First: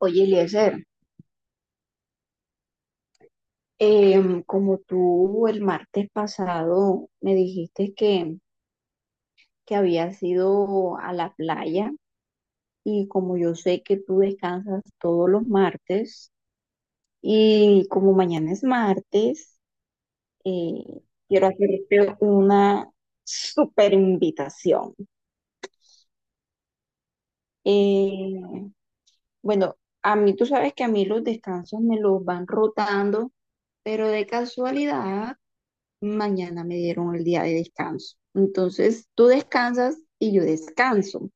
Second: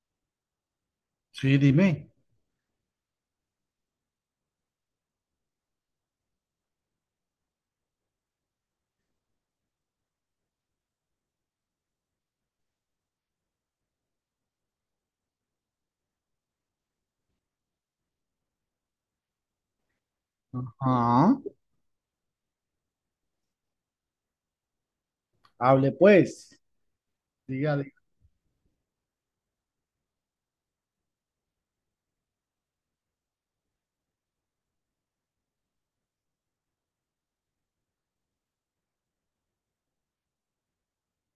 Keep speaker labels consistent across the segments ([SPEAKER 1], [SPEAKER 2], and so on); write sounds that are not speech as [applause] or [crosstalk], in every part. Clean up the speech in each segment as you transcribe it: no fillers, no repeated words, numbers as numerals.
[SPEAKER 1] Oye, Eliezer,
[SPEAKER 2] Sí, dime.
[SPEAKER 1] como tú el martes pasado me dijiste que habías ido a la playa y como yo sé que tú descansas todos los martes y como mañana es martes, eh,
[SPEAKER 2] Ajá.
[SPEAKER 1] quiero hacerte una super invitación.
[SPEAKER 2] Hable pues. Dígale
[SPEAKER 1] Eh, bueno, a mí tú sabes que a mí los descansos me los van rotando, pero de casualidad mañana me dieron el día de descanso. Entonces, tú descansas y yo descanso.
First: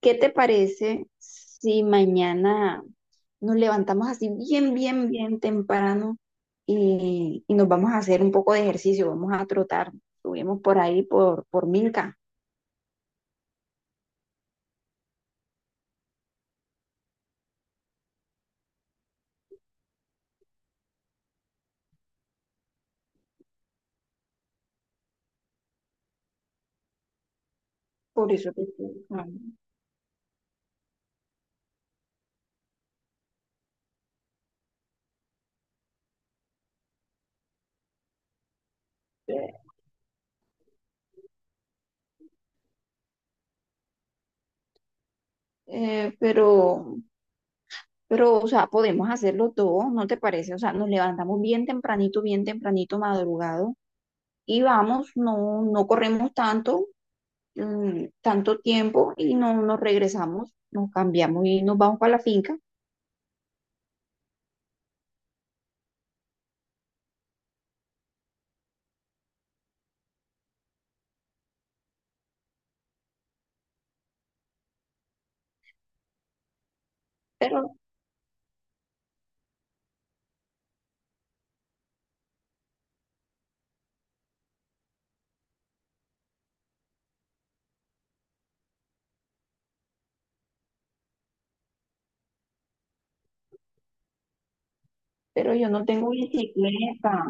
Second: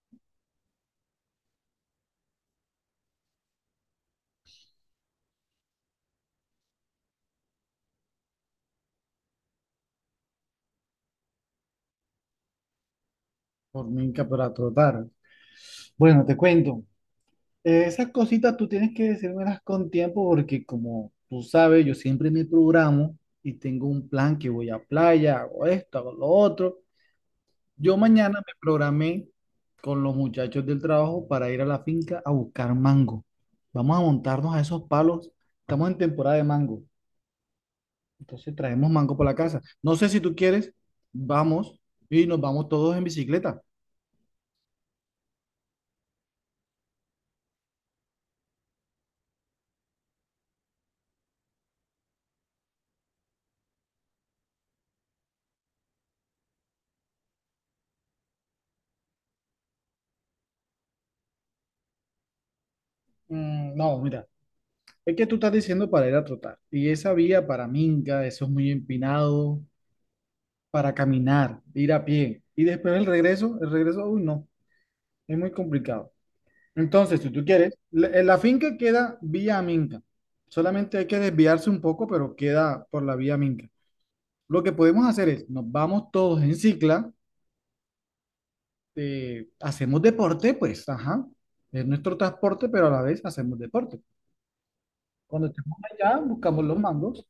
[SPEAKER 1] ¿Qué te parece si mañana nos levantamos así bien, bien, bien temprano y nos vamos a hacer un poco de ejercicio? Vamos a trotar. Subimos por ahí por Milka.
[SPEAKER 2] por minca para trotar. Bueno, te cuento. Esas cositas tú tienes que decírmelas con tiempo porque como tú sabes, yo siempre me programo y tengo un plan que voy a playa, hago esto, hago lo otro. Yo
[SPEAKER 1] Por
[SPEAKER 2] mañana
[SPEAKER 1] eso
[SPEAKER 2] me
[SPEAKER 1] te estoy
[SPEAKER 2] programé
[SPEAKER 1] buscando.
[SPEAKER 2] con los muchachos del trabajo para ir a la finca a buscar mango. Vamos a montarnos a esos palos. Estamos en temporada de mango. Entonces traemos mango para la casa. No sé si tú quieres, vamos y nos vamos todos en bicicleta.
[SPEAKER 1] Eh, pero, pero, o sea, podemos hacerlo todo, ¿no te parece? O sea, nos levantamos bien tempranito, madrugado, y vamos, no, no corremos tanto, tanto tiempo y no nos regresamos, nos cambiamos y nos vamos para la finca,
[SPEAKER 2] Mm, no, mira, es que tú estás diciendo para ir a trotar. Y esa vía para Minga eso es muy empinado, para caminar, ir a pie. Y después el regreso, uy, no, es muy complicado. Entonces, si tú
[SPEAKER 1] pero,
[SPEAKER 2] quieres, la, en la finca queda vía Minca. Solamente hay que desviarse un poco, pero queda por la vía Minca. Lo que podemos hacer es, nos vamos todos en cicla hacemos deporte, pues, ajá, es nuestro transporte, pero a la vez hacemos deporte. Cuando
[SPEAKER 1] pero yo
[SPEAKER 2] estemos
[SPEAKER 1] no tengo
[SPEAKER 2] allá, buscamos los
[SPEAKER 1] bicicleta,
[SPEAKER 2] mangos.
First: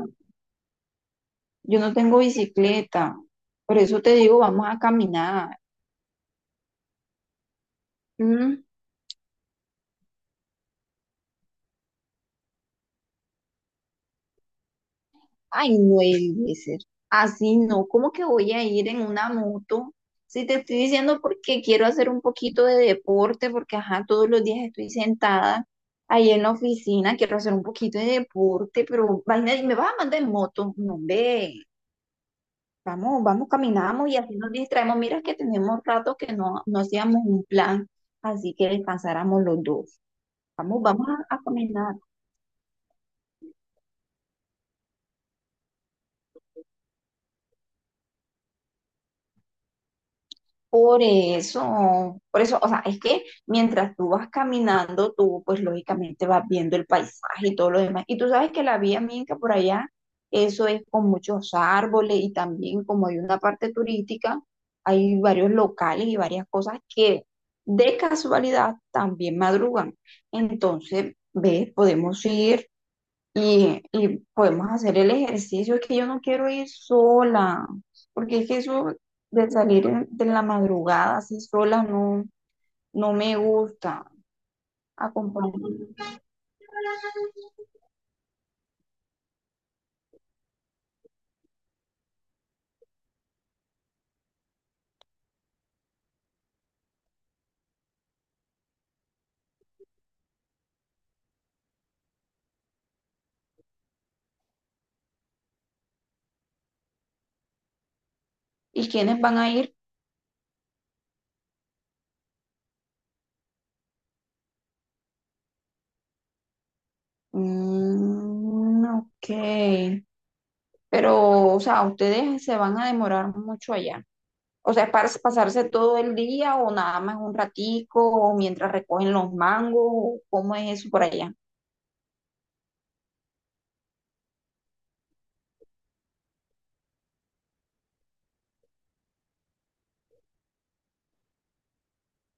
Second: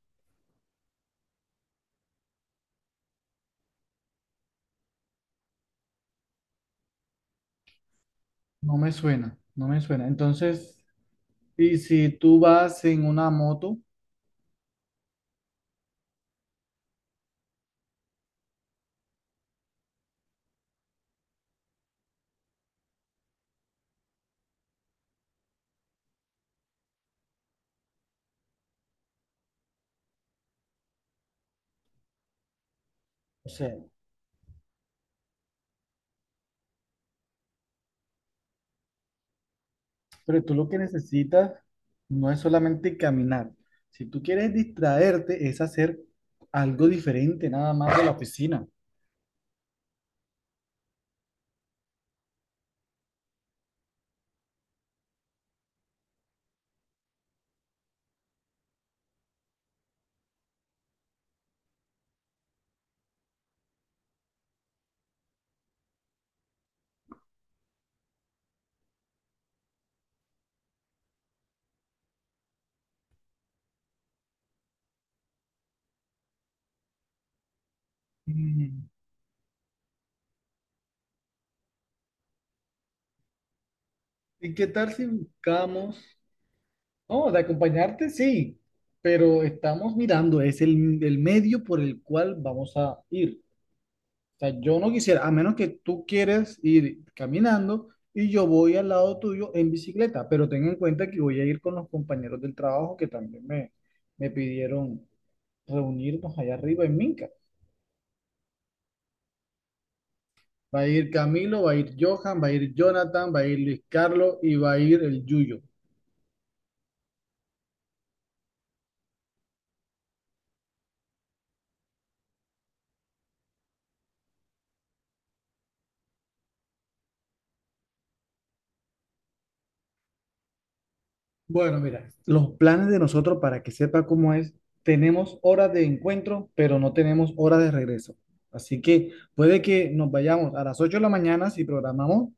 [SPEAKER 1] yo no tengo bicicleta, por eso te digo, vamos a caminar. Mm.
[SPEAKER 2] No me suena, no me suena. Entonces, y si tú vas en una moto,
[SPEAKER 1] Ay, no debe ser, así no, ¿cómo que voy a ir en una moto? Si te estoy diciendo porque quiero hacer un poquito de deporte, porque ajá, todos los días estoy sentada ahí en la oficina, quiero hacer un poquito de deporte, pero vaina, ¿y me vas a mandar en moto? No, hombre. Vamos, vamos,
[SPEAKER 2] o sea,
[SPEAKER 1] caminamos y así nos distraemos. Mira que tenemos rato que no hacíamos un plan, así que descansáramos los dos.
[SPEAKER 2] pero tú lo que
[SPEAKER 1] Vamos, vamos a
[SPEAKER 2] necesitas
[SPEAKER 1] caminar.
[SPEAKER 2] no es solamente caminar. Si tú quieres distraerte, es hacer algo diferente, nada más de la oficina.
[SPEAKER 1] Por eso, o sea, es que mientras tú vas caminando, tú pues lógicamente vas viendo el paisaje y todo lo demás. Y tú sabes que la vía Minca por allá, eso es con muchos árboles y también como hay una parte turística, hay varios locales y varias cosas que de casualidad también madrugan. Entonces, ves, podemos ir y podemos hacer el ejercicio, es que yo no quiero ir sola, porque es que
[SPEAKER 2] Mm,
[SPEAKER 1] eso de la madrugada así sola no me gusta.
[SPEAKER 2] ¿y qué tal si
[SPEAKER 1] Acompáñame.
[SPEAKER 2] buscamos? No, de acompañarte sí, pero estamos mirando, es el medio por el cual vamos a ir. O sea, yo no quisiera, a menos que tú quieres ir caminando y yo voy al lado tuyo en bicicleta, pero ten en cuenta que voy a ir con los compañeros del trabajo que también me pidieron reunirnos allá arriba en Minca.
[SPEAKER 1] ¿Y quiénes van a ir?
[SPEAKER 2] Va a ir Camilo, va a ir Johan, va a ir Jonathan, va a ir Luis Carlos y va a ir el Yuyo.
[SPEAKER 1] Mm, ok. Pero, o sea, ustedes se van a demorar mucho allá. O sea, ¿es para pasarse todo el día o nada más un ratico o mientras recogen los mangos? ¿Cómo es eso por allá?
[SPEAKER 2] Bueno, mira, los planes de nosotros, para que sepa cómo es, tenemos horas de encuentro, pero no tenemos horas de regreso. Así que puede que nos vayamos a las 8 de la mañana si programamos,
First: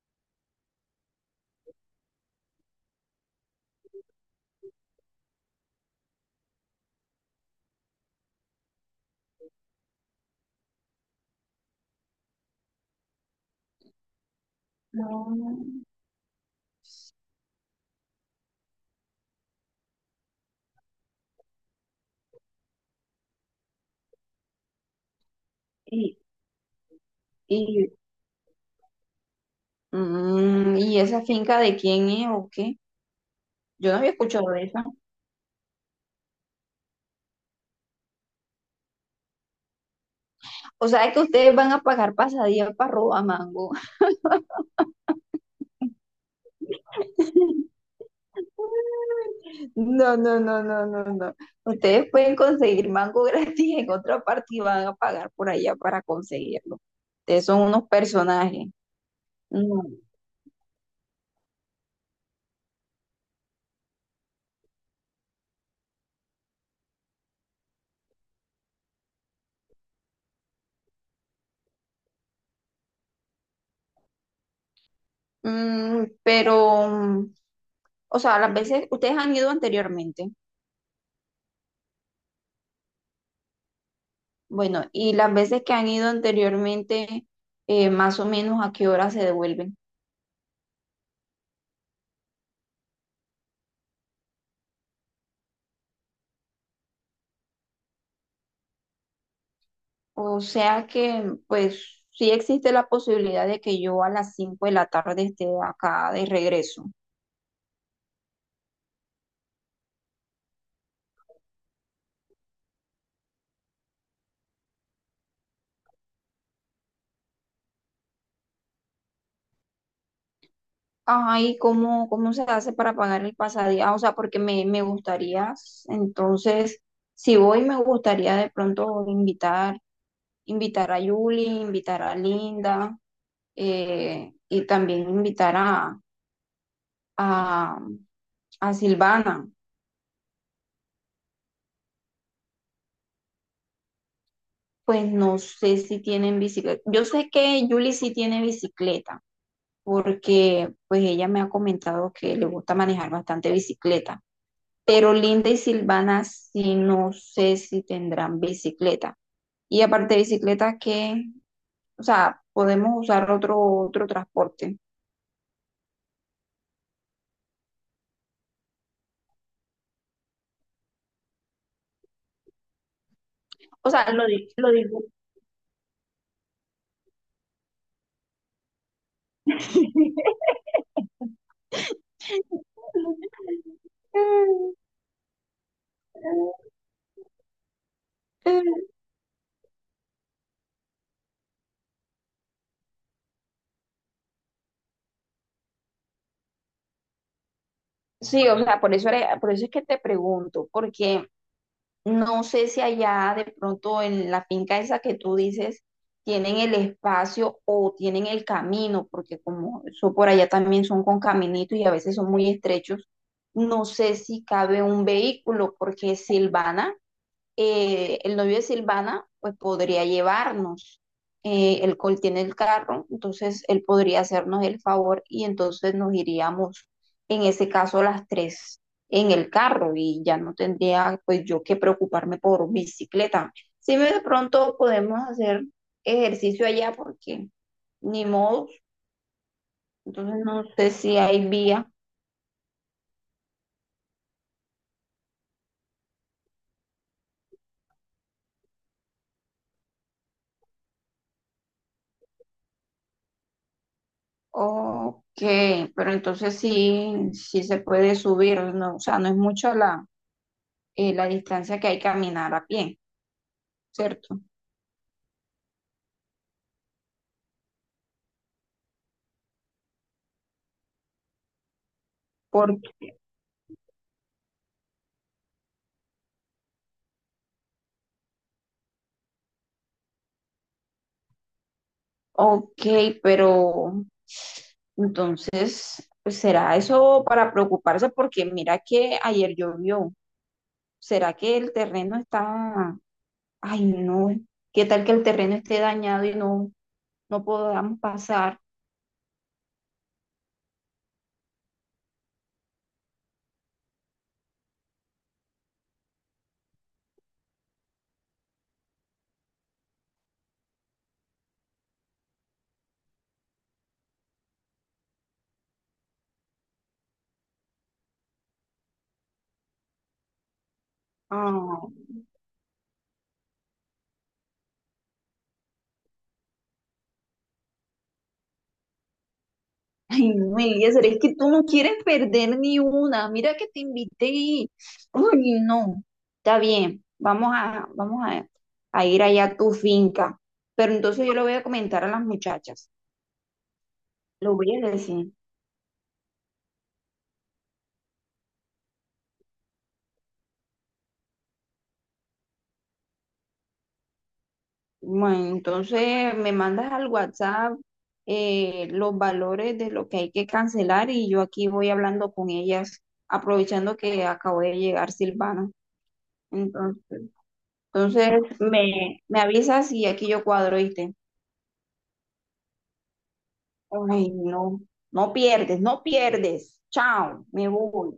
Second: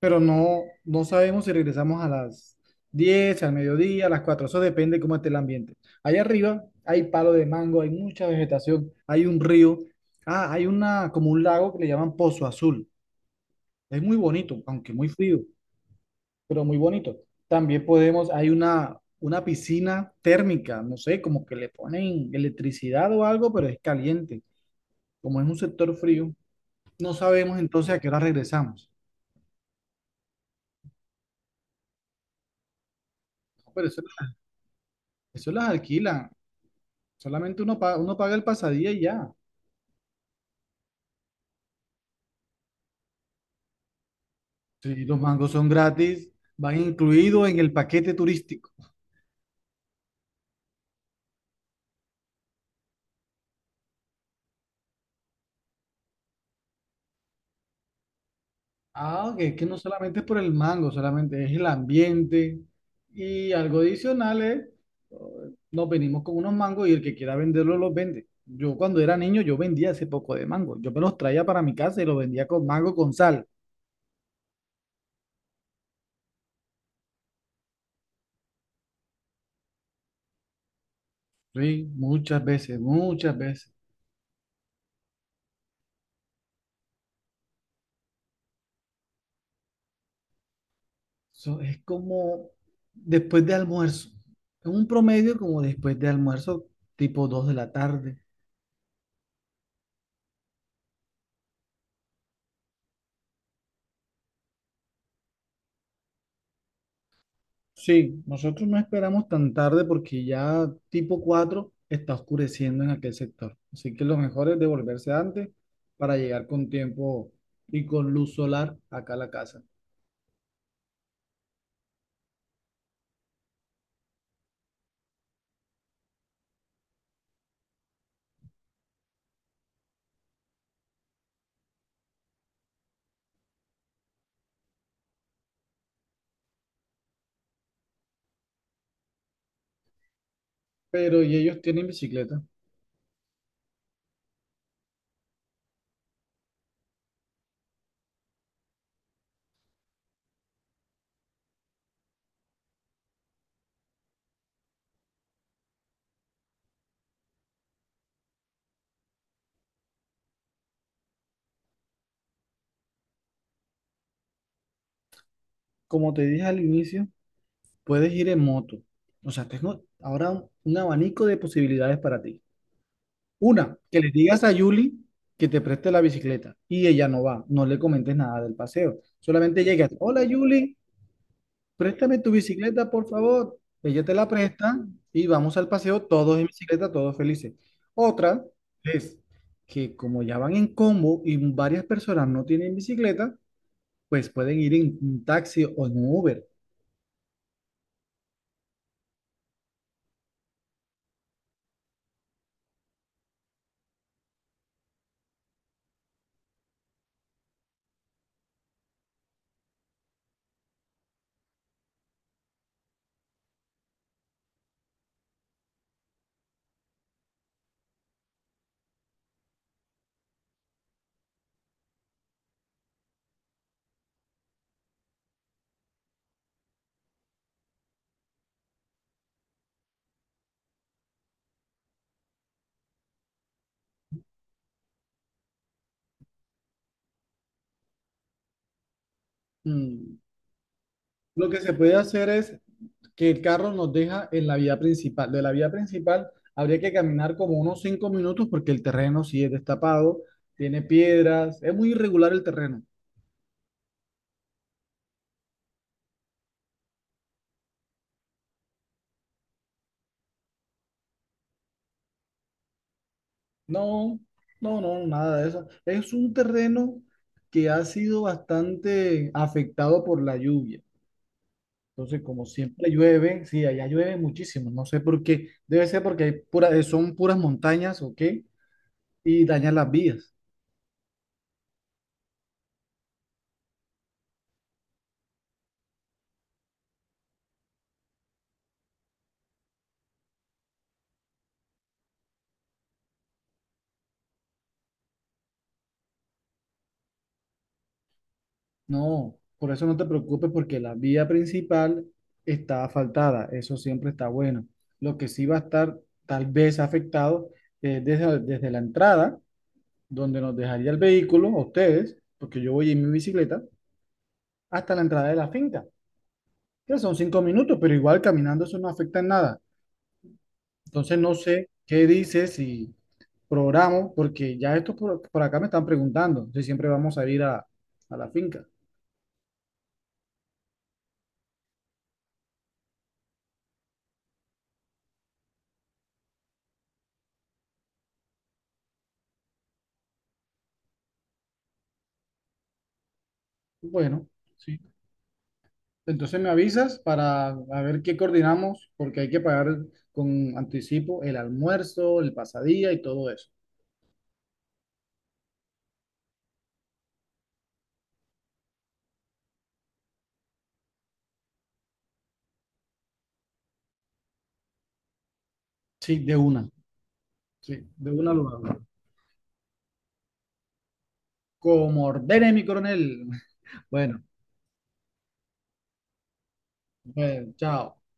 [SPEAKER 2] pero no, no sabemos si regresamos a las 10, al mediodía, a las 4. Eso depende cómo esté el ambiente. Allá arriba hay palo de mango, hay mucha vegetación, hay un río. Ah, hay una, como un lago que le llaman Pozo Azul. Es muy bonito, aunque muy frío,
[SPEAKER 1] No.
[SPEAKER 2] pero muy bonito. También podemos, hay una piscina térmica, no sé, como que le ponen electricidad o algo, pero es caliente. Como es un sector
[SPEAKER 1] Y,
[SPEAKER 2] frío, no sabemos
[SPEAKER 1] y
[SPEAKER 2] entonces a qué hora regresamos.
[SPEAKER 1] mm, ¿y esa finca de quién es o qué?
[SPEAKER 2] No, pero
[SPEAKER 1] Yo no
[SPEAKER 2] eso,
[SPEAKER 1] había escuchado de esa.
[SPEAKER 2] eso las alquilan, solamente uno paga el pasadía y ya.
[SPEAKER 1] O sea, que ustedes van a pagar pasadía para robar mango.
[SPEAKER 2] Si los mangos son gratis, van incluidos en el paquete turístico.
[SPEAKER 1] [laughs] No, no, no, no, no, no. Ustedes pueden conseguir mango [laughs] gratis en otra parte y van a pagar por allá para conseguirlo. Ustedes son unos personajes.
[SPEAKER 2] Ah, que no
[SPEAKER 1] No.
[SPEAKER 2] solamente es por el mango, solamente es el ambiente y algo adicional es, eh, nos venimos con unos mangos y el que quiera venderlo los vende. Yo cuando era niño yo vendía ese poco de mango, yo me los traía para mi casa y los vendía con mango con sal.
[SPEAKER 1] Mm, pero, mm, o sea, las veces, ustedes han ido anteriormente.
[SPEAKER 2] Sí, muchas veces, muchas veces.
[SPEAKER 1] Bueno, y las veces que han ido anteriormente, más o menos a qué hora se devuelven.
[SPEAKER 2] Eso es como después de almuerzo, es un promedio como después de almuerzo, tipo 2 de la tarde.
[SPEAKER 1] O sea que, pues, sí existe la posibilidad de que yo a las 5 de la tarde esté acá de regreso.
[SPEAKER 2] Sí, nosotros no esperamos tan tarde porque ya tipo 4 está oscureciendo en aquel sector. Así que lo mejor es devolverse antes para llegar con tiempo y con luz solar acá a la casa.
[SPEAKER 1] Ajá, ¿y cómo, cómo se hace para pagar el pasadía? Ah, o sea, me gustaría, entonces, si voy, me gustaría de pronto invitar, invitar a Julie, invitar a Linda, y también invitar a, a Silvana.
[SPEAKER 2] Pero y ellos tienen bicicleta.
[SPEAKER 1] Pues no sé si tienen bicicleta. Yo sé que Julie sí tiene bicicleta, porque pues ella me ha comentado que le gusta manejar bastante bicicleta, pero Linda y Silvana sí no sé si tendrán bicicleta. Y aparte de bicicleta, que, o sea, podemos usar otro transporte.
[SPEAKER 2] Como te dije al inicio, puedes ir en moto. O sea, tengo ahora un abanico de posibilidades para ti. Una,
[SPEAKER 1] O
[SPEAKER 2] que
[SPEAKER 1] sea,
[SPEAKER 2] le digas a
[SPEAKER 1] lo
[SPEAKER 2] Yuli
[SPEAKER 1] digo.
[SPEAKER 2] que te preste la bicicleta y ella no va. No le comentes nada del paseo. Solamente llegas, hola Yuli.
[SPEAKER 1] [laughs]
[SPEAKER 2] Préstame tu bicicleta, por favor. Ella te la presta y vamos al paseo todos en bicicleta, todos felices. Otra es que como ya van en combo y varias personas no tienen bicicleta, pues pueden ir en un taxi o en un Uber.
[SPEAKER 1] Sí, o sea, por eso es que te pregunto, porque no sé si allá de pronto en la finca esa que tú dices tienen el espacio o tienen el camino, porque como eso por allá también son con caminitos y a veces son muy estrechos, no sé si cabe un vehículo, porque Silvana el novio de Silvana pues podría llevarnos. El Col tiene el carro, entonces él podría hacernos el favor y entonces nos iríamos, en ese caso, las tres en el carro y ya no tendría pues yo que preocuparme por bicicleta. Si de pronto podemos hacer ejercicio allá porque ni modo,
[SPEAKER 2] Mm.
[SPEAKER 1] entonces no sé si hay
[SPEAKER 2] Lo que se
[SPEAKER 1] vía
[SPEAKER 2] puede hacer es que el carro nos deja en la vía principal. De la vía principal habría que caminar como unos 5 minutos porque el terreno sí es destapado, tiene piedras, es muy irregular el terreno.
[SPEAKER 1] o qué, pero entonces sí, sí se puede subir, no, o sea, no es mucho la distancia que hay que caminar a pie,
[SPEAKER 2] No,
[SPEAKER 1] ¿cierto?
[SPEAKER 2] no, no, nada de eso. Es un terreno que ha sido bastante afectado por la lluvia. Entonces, como
[SPEAKER 1] Porque,
[SPEAKER 2] siempre llueve, sí, allá llueve muchísimo. No sé por qué. Debe ser porque hay son puras montañas o qué, y dañan las vías.
[SPEAKER 1] ok, pero entonces, pues, ¿será eso para preocuparse? Porque mira que ayer llovió. ¿Será que el terreno está, ay no, qué tal que el terreno esté dañado y no, no podamos pasar?
[SPEAKER 2] No, por eso no te preocupes porque la vía principal está asfaltada. Eso siempre está bueno. Lo que sí va a estar tal vez afectado es desde la entrada, donde nos dejaría el vehículo, a ustedes porque yo voy en mi bicicleta, hasta la entrada de la finca, que son 5 minutos, pero igual caminando eso no afecta en nada. Entonces no sé
[SPEAKER 1] Ah,
[SPEAKER 2] qué dices si programo, porque ya estos por acá me están preguntando si siempre vamos a ir a la finca.
[SPEAKER 1] ay, no, Eliezer, es que tú no quieres perder ni una. Mira que te invité y... Uy, no. Está bien, vamos a, vamos a ir allá a tu finca. Pero entonces yo le voy a comentar a las muchachas.
[SPEAKER 2] Bueno,
[SPEAKER 1] Lo voy
[SPEAKER 2] sí.
[SPEAKER 1] a decir.
[SPEAKER 2] Entonces me avisas para a ver qué coordinamos, porque hay que pagar con anticipo el almuerzo, el pasadía y todo eso.
[SPEAKER 1] Bueno, entonces me mandas al WhatsApp los valores de lo que hay que cancelar y yo aquí voy hablando con ellas, aprovechando que acabo de llegar Silvana.
[SPEAKER 2] Sí, de una.
[SPEAKER 1] Entonces,
[SPEAKER 2] Sí, de
[SPEAKER 1] entonces
[SPEAKER 2] una lo hago.
[SPEAKER 1] me, me avisas y aquí yo cuadro, ¿viste?
[SPEAKER 2] Como ordene mi coronel. [laughs] Bueno,
[SPEAKER 1] Ay, no, no pierdes, no pierdes. Chao,
[SPEAKER 2] pues,
[SPEAKER 1] me
[SPEAKER 2] chao.
[SPEAKER 1] voy.